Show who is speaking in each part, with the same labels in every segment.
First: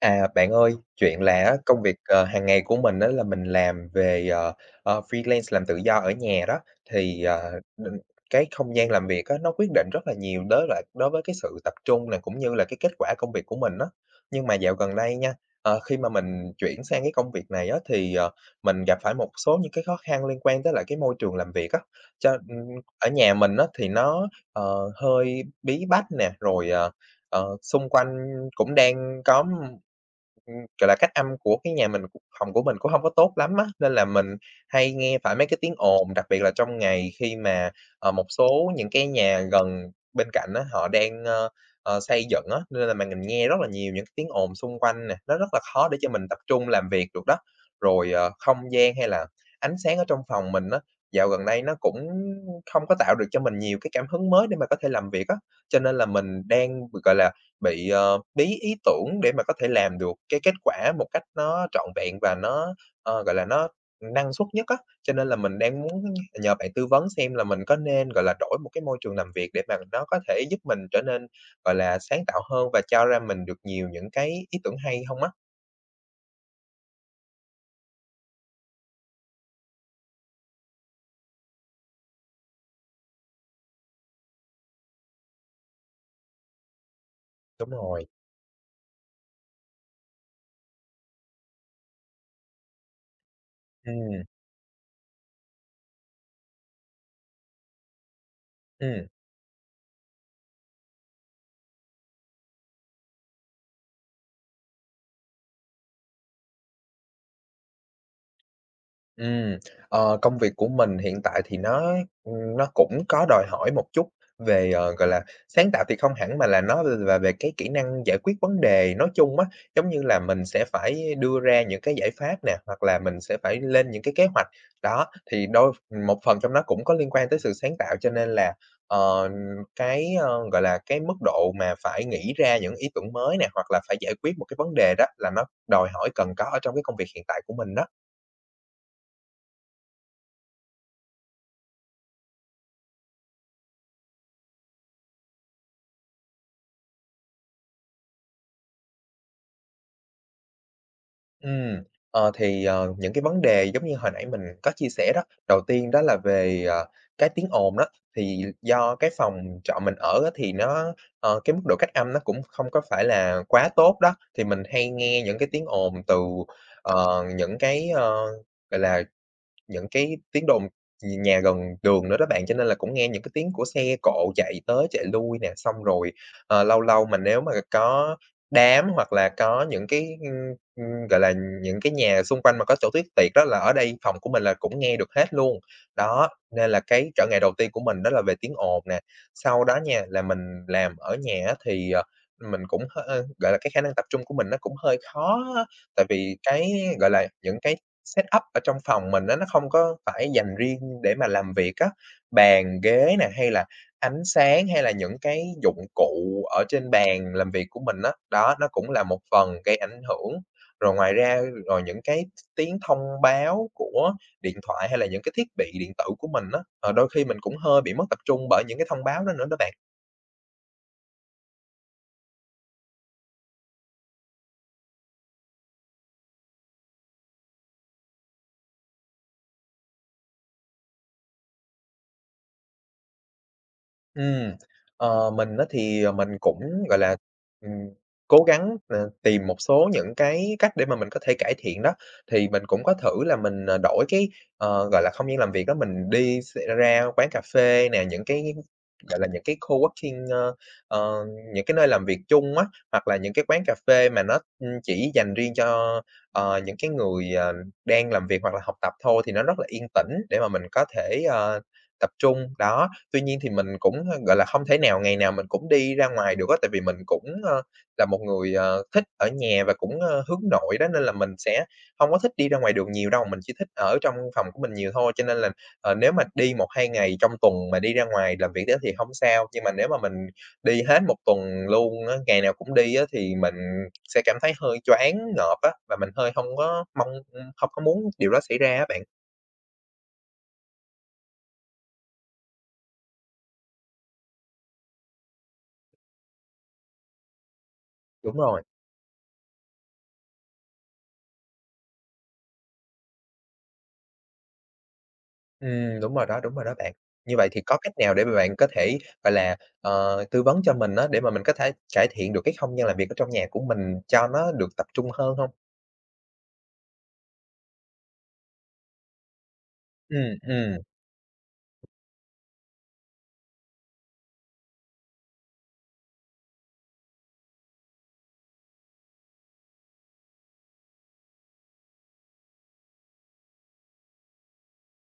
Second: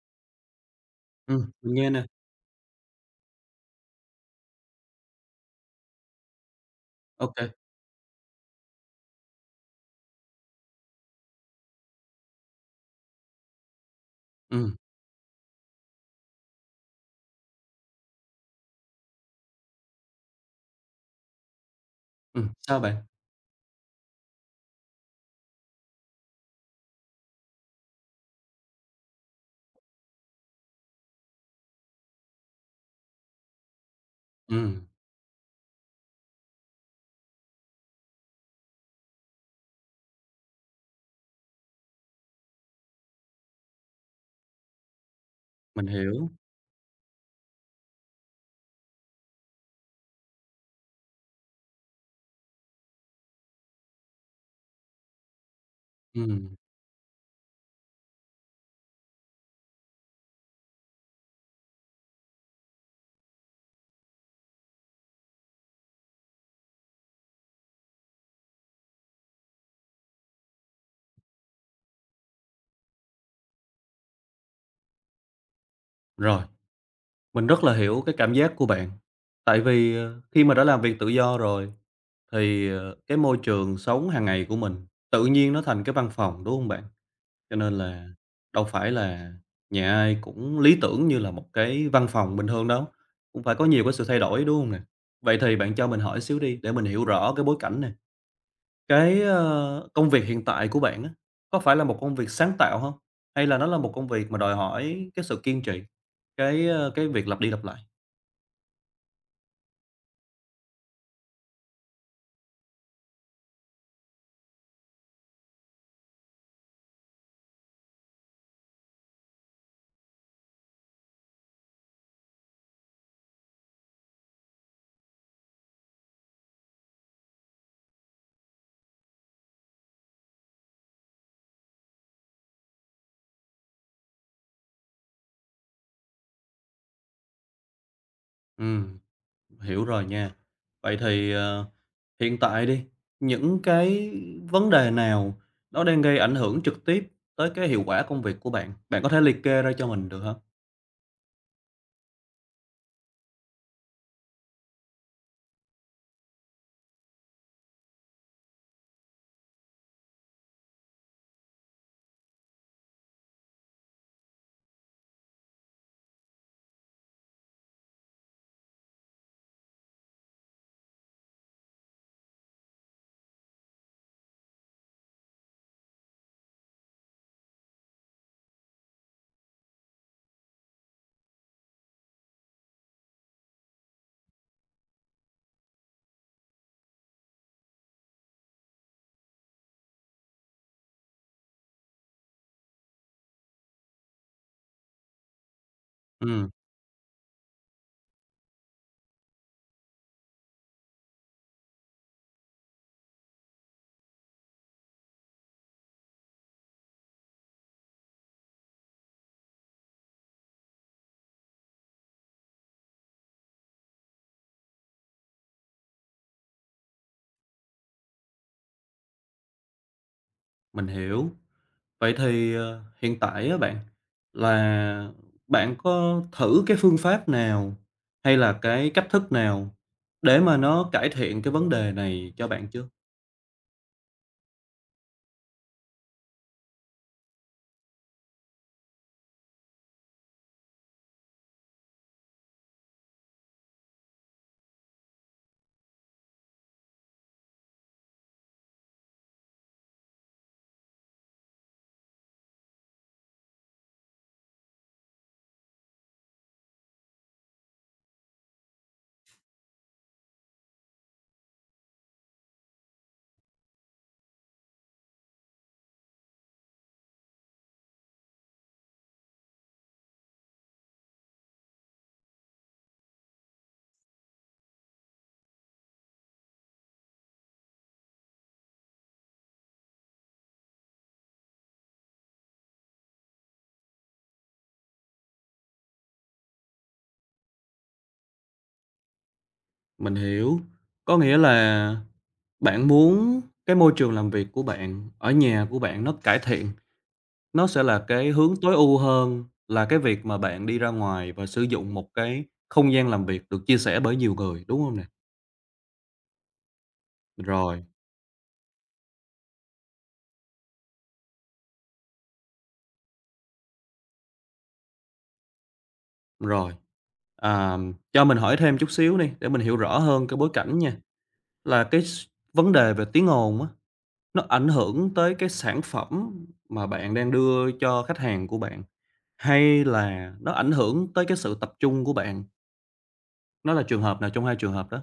Speaker 1: À, bạn ơi, chuyện là á,
Speaker 2: Mình
Speaker 1: công
Speaker 2: nghe
Speaker 1: việc,
Speaker 2: nè.
Speaker 1: hàng ngày của mình đó là mình làm về, freelance, làm tự do ở nhà đó, thì,
Speaker 2: Ô kê.
Speaker 1: mình cái không gian làm việc á, nó quyết định rất là nhiều đối với cái sự tập trung nè, cũng như là cái kết quả công việc của mình đó. Nhưng mà dạo
Speaker 2: Ừm,
Speaker 1: gần đây nha, khi mà mình chuyển sang cái công việc này á, thì, mình gặp phải một số những cái khó khăn liên quan tới lại cái môi trường làm việc á. Cho
Speaker 2: sao bạn?
Speaker 1: ở nhà mình á thì nó, hơi bí bách nè, rồi, xung quanh cũng đang có. Ừm, Gọi là, cách âm của cái nhà mình cũng phòng của mình cũng hông có tốt lắm á, nên là mình
Speaker 2: Ừm,
Speaker 1: hay nghe phải mấy cái tiếng ồn, đặc biệt là trong ngày khi mà, một số những cái nhà gần bên cạnh á, họ đang, xây dựng á, nên là mà mình nghe rất là nhiều những cái tiếng ồn xung quanh nè, nó rất là
Speaker 2: mình
Speaker 1: khó để cho mình
Speaker 2: hiểu.
Speaker 1: tập trung làm việc được đó. Rồi, không gian hay là ánh sáng ở trong phòng mình á, dạo gần đây nó cũng không có tạo được cho mình nhiều cái cảm hứng mới để mà có thể làm việc á, cho nên là mình
Speaker 2: Ừm,
Speaker 1: đang, gọi là bị, bí ý tưởng để mà có thể làm được cái kết quả một cách nó trọn vẹn và nó, gọi là, nó năng suất nhất á. Cho nên là mình đang muốn nhờ bạn tư vấn xem là mình có nên, gọi là, đổi một cái môi trường làm việc để mà nó có thể giúp mình trở nên, gọi là, sáng tạo hơn và cho ra mình được nhiều những cái ý tưởng hay không á?
Speaker 2: rồi, mình rất là hiểu cái cảm giác của bạn. Tại vì, khi mà đã làm việc tự do rồi thì, cái môi trường sống hàng ngày của mình tự nhiên nó thành cái văn phòng, đúng hông bạn? Cho
Speaker 1: Đúng
Speaker 2: nên
Speaker 1: rồi,
Speaker 2: là đâu phải là nhà ai cũng lý tưởng như là một cái văn phòng bình thường đâu, cũng phải có nhiều cái
Speaker 1: ừ,
Speaker 2: sự thay đổi, đúng hông nè? Vậy thì bạn cho mình hỏi xíu đi để mình hiểu rõ cái bối cảnh nè.
Speaker 1: ừ.
Speaker 2: Cái, công việc hiện tại của bạn á, có phải là một công việc sáng tạo không? Hay là nó là một công việc mà đòi hỏi cái sự kiên trì, cái, cái việc lặp đi lặp lại?
Speaker 1: Ừm, công việc của mình hiện tại thì nó cũng có đòi hỏi một chút về, gọi là, sáng tạo thì không hẳn mà là nó là về cái kỹ năng giải quyết vấn đề nói chung á. Giống như là mình sẽ phải đưa ra những cái giải pháp nè, hoặc là mình sẽ phải lên những cái kế hoạch. Đó, thì một phần trong nó cũng có liên quan tới sự sáng tạo, cho nên là, ờ, cái, gọi là, cái mức độ mà phải nghĩ ra những ý tưởng mới nè, hoặc là phải giải quyết một cái vấn đề đó là nó đòi hỏi cần có ở trong cái công việc hiện tại của mình đó.
Speaker 2: Ừm, hiểu rồi nha. Vậy thì, hiện tại đi, những cái vấn đề nào nó đang gây ảnh hưởng trực tiếp tới cái hiệu quả công việc của bạn? Bạn có thể liệt kê ra cho mình được không?
Speaker 1: Ừm, thì, những cái vấn đề giống như hồi nãy mình có chia sẻ đó, đầu tiên đó là về, cái tiếng ồn đó, thì do cái phòng trọ mình ở á thì nó, cái mức độ cách âm nó cũng không có phải là quá tốt đó, thì mình hay nghe những cái tiếng ồn từ, những cái, gọi là những cái tiếng đồn nhà gần đường nữa đó bạn, cho nên là cũng nghe những cái tiếng của xe cộ chạy tới chạy lui nè. Xong rồi, lâu lâu mà nếu mà có đám hoặc là có những cái, ưm, ưm, gọi là, những cái nhà xung quanh mà có chỗ tiếc tiệc đó là ở đây phòng của mình là cũng nghe được hết luôn. Đó, nên là cái trở ngại đầu tiên của mình đó là về tiếng ồn nè. Sau đó nha, là mình làm ở nhà á thì, mình cũng gọi là, cái khả năng tập trung của mình nó cũng hơi khó á, tại vì
Speaker 2: Ừm,
Speaker 1: cái, gọi là, những cái setup ở trong phòng mình á, nó không có phải dành riêng để mà làm việc á. Bàn ghế nè, hay là ánh sáng, hay là những cái dụng cụ ở trên bàn làm việc của mình á, đó, nó cũng là một phần gây ảnh hưởng. Rồi ngoài ra rồi những cái tiếng thông báo của điện thoại hay là những cái thiết bị điện tử của mình á, đôi khi mình cũng hơi bị mất tập trung bởi những cái thông báo đó nữa đó bạn.
Speaker 2: mình hiểu. Vậy thì, hiện tại á bạn, là bạn có thử cái phương pháp nào hay là cái cách thức nào để mà nó cải thiện cái vấn đề này cho bạn chưa?
Speaker 1: Ừm, mình á thì, mình cũng, gọi là, ừm, cố gắng, tìm một số những cái cách để mà mình có thể cải thiện đó. Thì mình cũng có thử là mình, đổi cái, gọi là, không gian làm việc đó, mình đi ra quán cà phê nè, những cái, gọi là, những cái co-working, ờ, những cái nơi làm việc chung á, hoặc là những cái quán cà phê mà nó, chỉ dành riêng cho, những cái người, đang làm việc hoặc là học tập thôi thì nó rất là yên tĩnh để mà mình có thể, tập trung. Đó, tuy nhiên thì mình cũng, gọi là, không thể nào ngày nào mình cũng đi ra ngoài được á, tại vì mình cũng, là một người, thích ở nhà và cũng, hướng nội đó, nên là mình sẽ hông có thích đi ra ngoài đường nhiều đâu, mình chỉ thích ở trong phòng của mình nhiều thôi. Cho nên là, nếu mà đi một hai ngày trong tuần mà đi ra ngoài làm việc á thì hông sao, nhưng mà nếu mà mình đi hết một tuần luôn á, ngày nào cũng đi á thì mình sẽ cảm thấy hơi choáng ngợp á, và mình hơi hông có hông có muốn điều đó xảy ra á bạn.
Speaker 2: Mình hiểu, có nghĩa là bạn muốn cái môi trường làm việc của bạn, ở nhà của bạn nó cải thiện, nó sẽ là cái
Speaker 1: Đúng
Speaker 2: hướng
Speaker 1: rồi.
Speaker 2: tối ưu hơn là cái việc mà bạn đi ra ngoài và sử dụng một cái không gian làm việc được chia sẻ bởi nhiều người, đúng không nè?
Speaker 1: Đúng rồi đó bạn. Như vậy thì có
Speaker 2: Rồi,
Speaker 1: cách nào để mà bạn có thể, gọi là, tư vấn cho mình á, để mà mình có thể cải thiện được cái không gian làm việc ở trong nhà của mình cho nó được tập trung hơn hông?
Speaker 2: rồi. À, cho mình hỏi thêm chút xíu đi để mình hiểu rõ hơn
Speaker 1: Ừm,
Speaker 2: cái bối
Speaker 1: ừm.
Speaker 2: cảnh nha, là cái vấn đề về tiếng ồn á, nó ảnh hưởng tới cái sản phẩm mà bạn đang đưa cho khách hàng của bạn, hay là nó ảnh hưởng tới cái sự tập trung của bạn? Nó là trường hợp nào trong hai trường hợp đó?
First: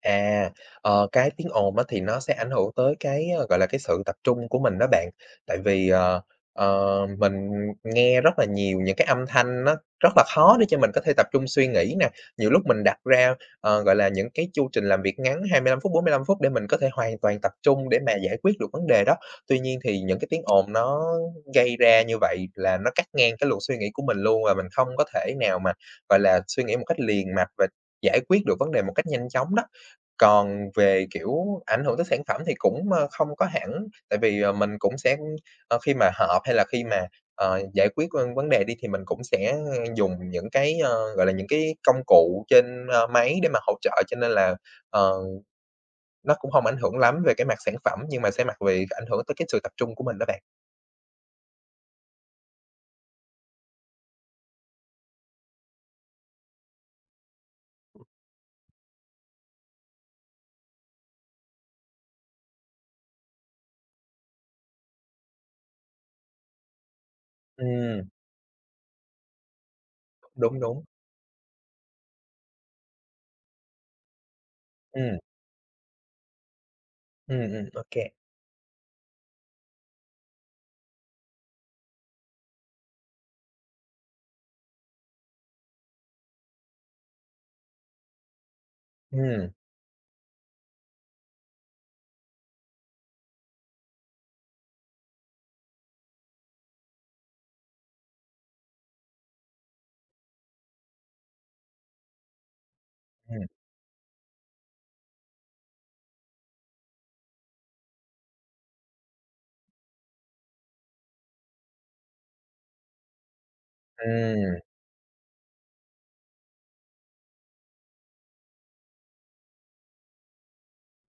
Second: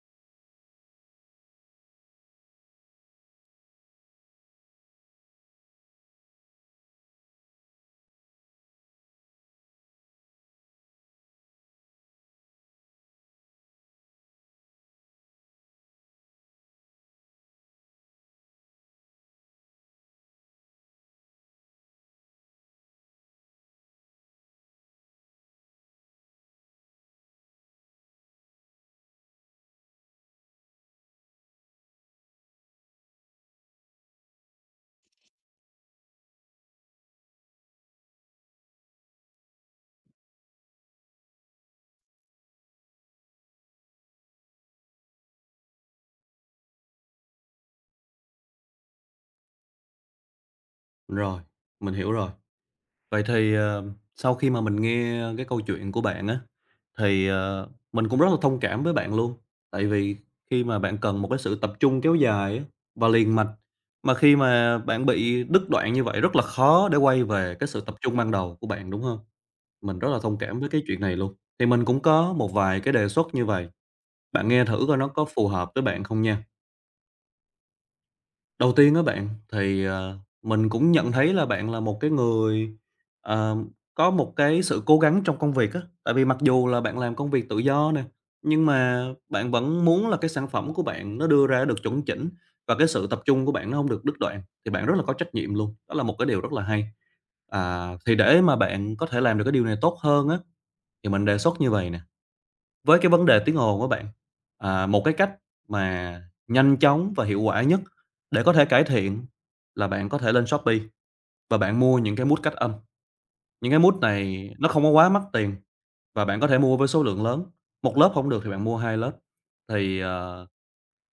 Speaker 1: À, cái tiếng ồn á thì nó sẽ ảnh hưởng tới cái, gọi là, cái sự tập trung của mình đó bạn. Tại vì, mình nghe rất là nhiều những cái âm thanh nó rất là khó để cho mình có thể tập trung suy nghĩ nè. Nhiều lúc mình đặt ra, gọi là, những cái chu trình làm việc ngắn 25 phút, 45 phút để mình có thể hoàn toàn tập trung để mà giải quyết được vấn đề đó. Tuy nhiên thì những cái tiếng ồn nó gây ra như vậy là nó cắt ngang cái luồng suy nghĩ của mình luôn, và mình không có thể nào mà, gọi là, suy nghĩ một cách liền mạch và giải quyết được vấn đề một cách nhanh chóng đó. Còn về, kiểu, ảnh hưởng tới sản phẩm thì cũng, không có hẳn, tại vì, mình cũng sẽ, khi mà họp hay là khi mà, giải quyết, vấn đề đi thì mình cũng sẽ, dùng những cái, gọi là, những cái công cụ trên, máy để mà hỗ trợ, cho nên là, ờ, nó cũng hông ảnh hưởng lắm về cái mặt sản phẩm, nhưng mà sẽ mặt về ảnh hưởng tới cái sự tập trung của mình đó bạn.
Speaker 2: Rồi, mình hiểu rồi. Vậy thì, sau khi mà mình nghe cái câu chuyện của bạn á, thì, mình cũng rất là thông cảm với bạn luôn, tại vì khi mà bạn cần một cái sự tập trung kéo dài á, và liền mạch, mà khi mà bạn bị đứt đoạn như vậy rất là khó để quay về cái sự tập
Speaker 1: Ừm,
Speaker 2: trung ban đầu của bạn, đúng không? Mình rất là thông cảm
Speaker 1: đúng,
Speaker 2: với cái
Speaker 1: đúng.
Speaker 2: chuyện này luôn. Thì mình cũng có một vài cái đề xuất như vậy, bạn nghe thử coi nó
Speaker 1: Ừm,
Speaker 2: có phù hợp với bạn không nha.
Speaker 1: ô kê.
Speaker 2: Đầu tiên á bạn, thì, mình cũng nhận thấy là bạn là một cái người, ờ, có một cái sự cố gắng trong công việc á. Tại vì mặc dù là bạn làm công việc tự do nè, nhưng mà bạn
Speaker 1: Ừm,
Speaker 2: vẫn muốn là cái sản phẩm của bạn nó đưa ra được chuẩn chỉnh và cái sự tập trung của bạn nó không được đứt đoạn, thì bạn rất là có trách nhiệm luôn, đó là một cái điều rất là hay. À, thì để mà bạn có thể làm được cái điều này tốt hơn á, thì mình đề xuất như vậy nè, với cái vấn đề
Speaker 1: ừm,
Speaker 2: tiếng ồn á bạn, à, một cái cách mà nhanh chóng và hiệu quả nhất để có thể cải thiện là bạn có thể lên Shopee và bạn mua những cái mút cách âm. Những cái mút này
Speaker 1: ừm.
Speaker 2: nó không có quá mắc tiền và bạn có thể mua với số lượng lớn, một lớp không được thì bạn mua 2 lớp. Thì,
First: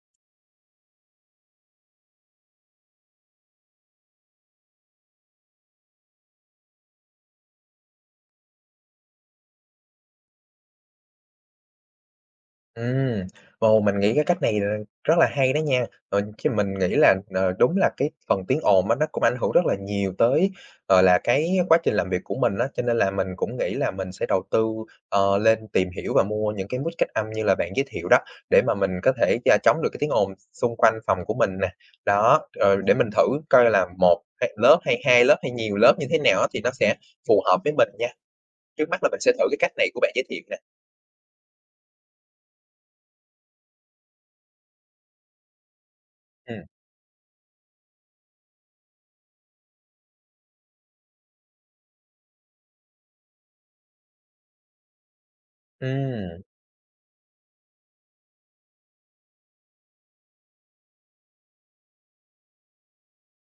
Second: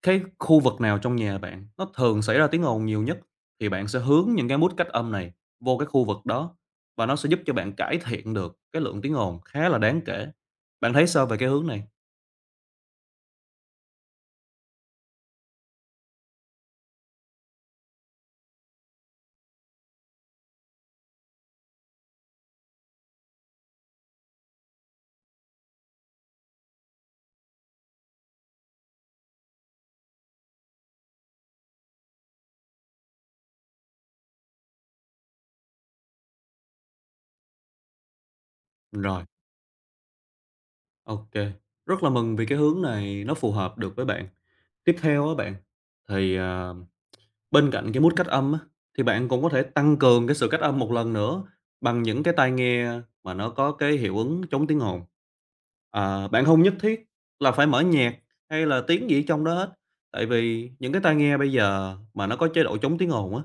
Speaker 2: cái khu vực nào trong nhà bạn nó thường xảy ra tiếng ồn nhiều nhất thì bạn sẽ hướng những cái mút cách âm này vô cái khu vực đó và nó sẽ giúp cho bạn cải thiện được cái lượng tiếng ồn khá là đáng kể. Bạn thấy sao về cái hướng này?
Speaker 1: Ừm, ồ, mình nghĩ cái cách này là rất là hay đó nha. Ờ, Chứ mình nghĩ là, đúng là cái phần tiếng ồn á, nó cũng ảnh hưởng rất là nhiều tới, gọi là, cái quá trình làm việc của mình á, cho nên là mình cũng nghĩ là mình sẽ đầu tư, lên tìm hiểu và mua những cái mic cách âm như là bạn giới thiệu đó, để mà mình có thể chống được cái tiếng ồn xung quanh phòng của mình nè. Đó, để mình thử coi là một hay lớp hay 2 lớp hay nhiều lớp như thế nào á, thì nó sẽ phù hợp với mình nha. Trước mắt là mình
Speaker 2: Rồi.
Speaker 1: sẽ thử cái cách này của bạn giới thiệu nè.
Speaker 2: OK, rất là mừng vì cái hướng này nó phù hợp được với bạn. Tiếp theo á bạn, thì,
Speaker 1: Ừm,
Speaker 2: bên cạnh cái mút cách âm á, thì bạn cũng có thể tăng cường cái sự cách âm một lần nữa bằng những cái tai nghe mà nó có cái hiệu ứng chống tiếng ồn. Ờ,
Speaker 1: ừm,
Speaker 2: bạn không nhất thiết là phải mở nhạc hay là tiếng gì trong đó hết, tại vì những cái tai nghe bây giờ mà nó có chế độ chống tiếng ồn á,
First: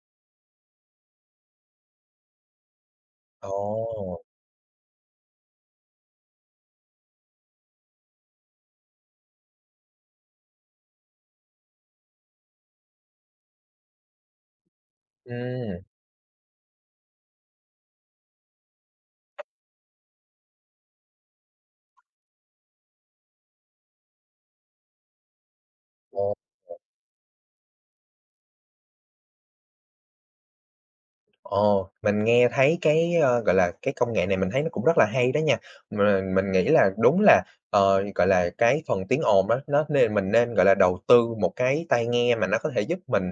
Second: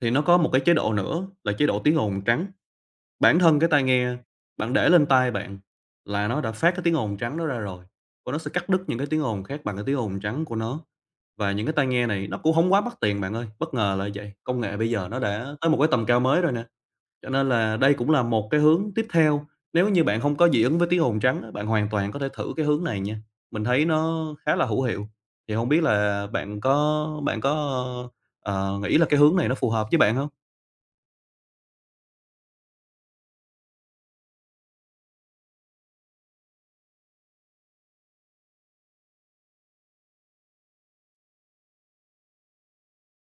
Speaker 2: thì nó có một cái chế độ nữa là chế độ tiếng ồn trắng. Bản thân cái tai nghe
Speaker 1: ồ.
Speaker 2: bạn để lên tai bạn là nó đã phát cái tiếng ồn trắng đó ra rồi, và nó sẽ cắt đứt những cái tiếng ồn khác bằng cái tiếng ồn trắng của nó. Và những cái tai nghe này nó cũng không quá mắc tiền bạn ơi, bất ngờ là vậy. Công nghệ bây giờ nó đã tới một
Speaker 1: Ừm,
Speaker 2: cái tầm cao mới rồi nè, cho nên là đây cũng là một cái hướng tiếp theo. Nếu như bạn không có dị ứng với tiếng ồn trắng á, bạn hoàn toàn có thể thử cái hướng này nha, mình thấy nó khá là hữu hiệu. Thì không biết
Speaker 1: ồ,
Speaker 2: là bạn có nghĩ là cái hướng này nó phù hợp với bạn không?
Speaker 1: ồ, mình nghe thấy cái, gọi là, cái công nghệ này mình thấy nó cũng rất là hay đó nha. Mà mình nghĩ là đúng là, gọi là, cái phần tiếng ồn á, nó nên mình nên, gọi là, đầu tư một cái tai nghe mà nó có thể giúp mình,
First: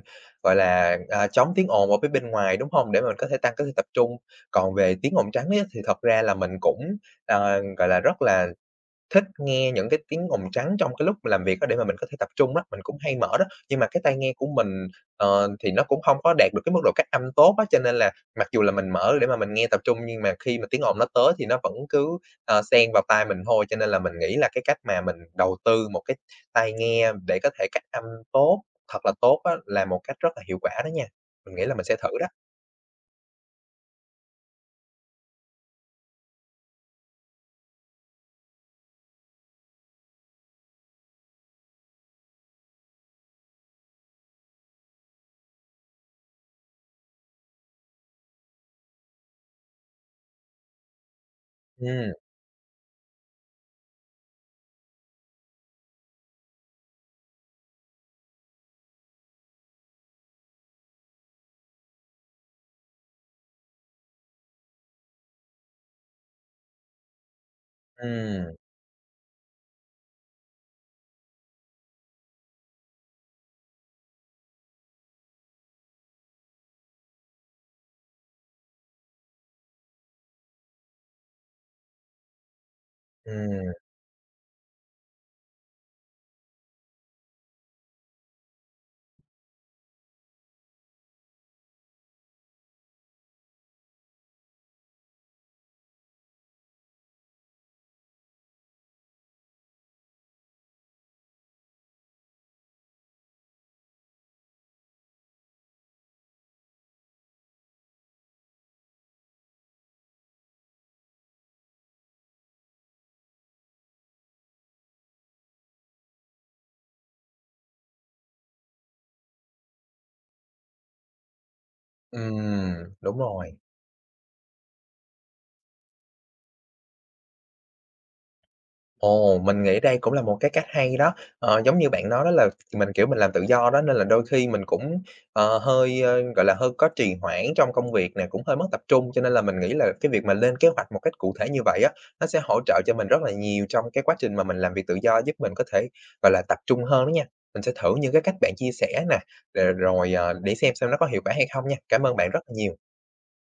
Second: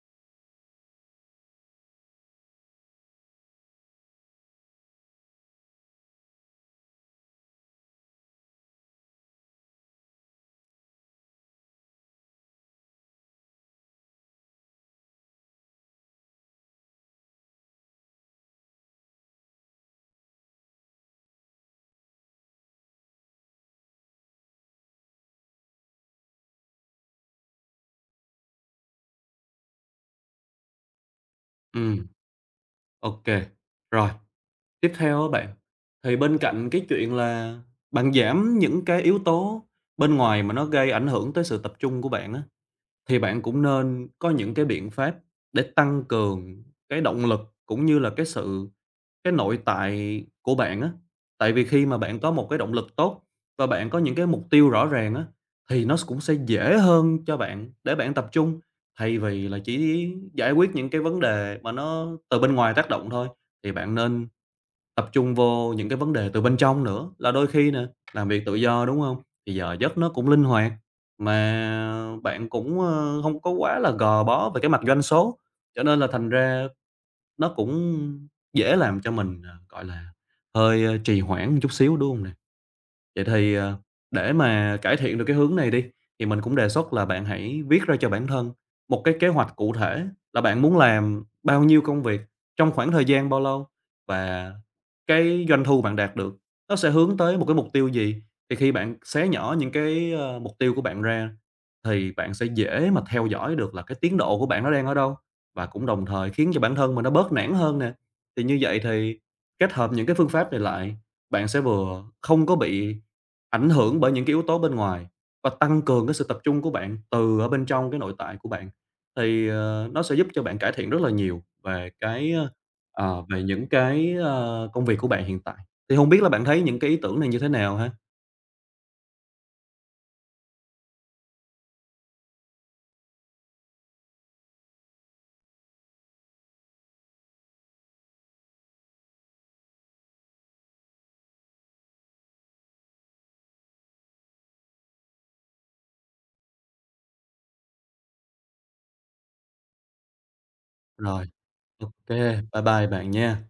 Speaker 1: gọi là, à, chống tiếng ồn ở phía bên ngoài, đúng hông? Để mà mình có thể tăng cái sự tập trung. Còn về tiếng ồn trắng á, thì thật ra là mình cũng, gọi là, rất là thích nghe những cái tiếng ồn trắng trong cái lúc mà làm việc á để mà mình có thể tập trung á, mình cũng hay mở đó. Nhưng mà cái tai nghe của mình, thì nó cũng không có đạt được cái mức độ cách âm tốt á, cho nên là mặc dù là mình mở để mà mình nghe tập trung nhưng mà khi mà tiếng ồn nó tới thì nó vẫn cứ, xen vào tai mình thôi. Cho nên là mình nghĩ là cái cách mà mình đầu tư một cái tai nghe để có thể cách âm tốt, thật là tốt á, là một cách rất là hiệu quả đó nha. Mình nghĩ là mình sẽ
Speaker 2: Ừ,
Speaker 1: thử đó.
Speaker 2: ok. Rồi. Tiếp theo á bạn, thì bên cạnh cái chuyện là bạn giảm những cái yếu tố bên ngoài mà nó gây ảnh hưởng tới sự tập trung của bạn á, thì bạn cũng nên có những cái biện pháp để tăng cường cái động lực cũng như là cái nội tại của bạn á. Tại vì khi mà
Speaker 1: Ừm,
Speaker 2: bạn có một cái động lực tốt và bạn có những cái mục tiêu rõ ràng á, thì nó cũng sẽ dễ hơn cho bạn để bạn tập trung, thay vì là chỉ giải quyết những cái vấn đề mà nó từ bên ngoài tác động thôi. Thì bạn nên tập trung vô những cái vấn đề từ bên trong nữa, là đôi khi nè, làm việc
Speaker 1: ừm,
Speaker 2: tự do, đúng không? Thì giờ giấc nó cũng linh hoạt, mà bạn cũng, hông có quá là gò bó về cái mặt doanh số, cho nên là thành ra nó cũng dễ làm cho mình, hơi trì hoãn một chút xíu, đúng không nè? Vậy thì,
Speaker 1: ừm,
Speaker 2: để mà cải thiện được cái hướng này đi, thì mình cũng đề xuất là bạn hãy viết ra cho bản thân một cái kế hoạch cụ thể là bạn muốn làm bao nhiêu công việc, trong khoảng thời gian bao lâu và cái doanh thu bạn đạt được nó sẽ hướng tới một cái mục tiêu gì. Thì khi bạn xé nhỏ những cái, mục tiêu của bạn ra thì bạn sẽ dễ mà theo dõi được là cái tiến độ của bạn nó đang ở đâu, và cũng đồng thời khiến cho bản thân mình nó bớt nản hơn nè. Thì như vậy thì kết hợp những cái phương pháp này lại, bạn sẽ vừa không có bị ảnh hưởng bởi những cái yếu tố bên ngoài và tăng cường cái sự tập trung của bạn từ ở bên trong cái nội tại của bạn. Thì, nó sẽ giúp cho bạn cải thiện rất là nhiều về
Speaker 1: ừm, đúng
Speaker 2: về
Speaker 1: rồi.
Speaker 2: những cái, công việc của bạn hiện tại. Thì không biết là bạn thấy những cái ý tưởng này như thế nào ha?
Speaker 1: Ồ, mình nghĩ đây cũng là một cái cách hay đó. Ờ, Giống như bạn nói đó là mình, kiểu, mình làm tự do đó nên là đôi khi mình cũng, hơi, gọi là, hơi có trì hoãn trong công việc nè, cũng hơi mất tập trung, cho nên là mình nghĩ là cái việc mà lên kế hoạch một cách cụ thể như vậy á, nó sẽ hỗ trợ cho mình rất là nhiều trong cái quá trình mà mình làm việc tự do, giúp mình có thể, gọi là, tập trung hơn đó nha. Mình sẽ thử những cái cách bạn chia sẻ nè, rồi rồi, để xem nó có hiệu
Speaker 2: Rồi,
Speaker 1: quả hay không nha.
Speaker 2: ok,
Speaker 1: Cảm ơn bạn rất
Speaker 2: bye
Speaker 1: là nhiều.
Speaker 2: bye bạn nha.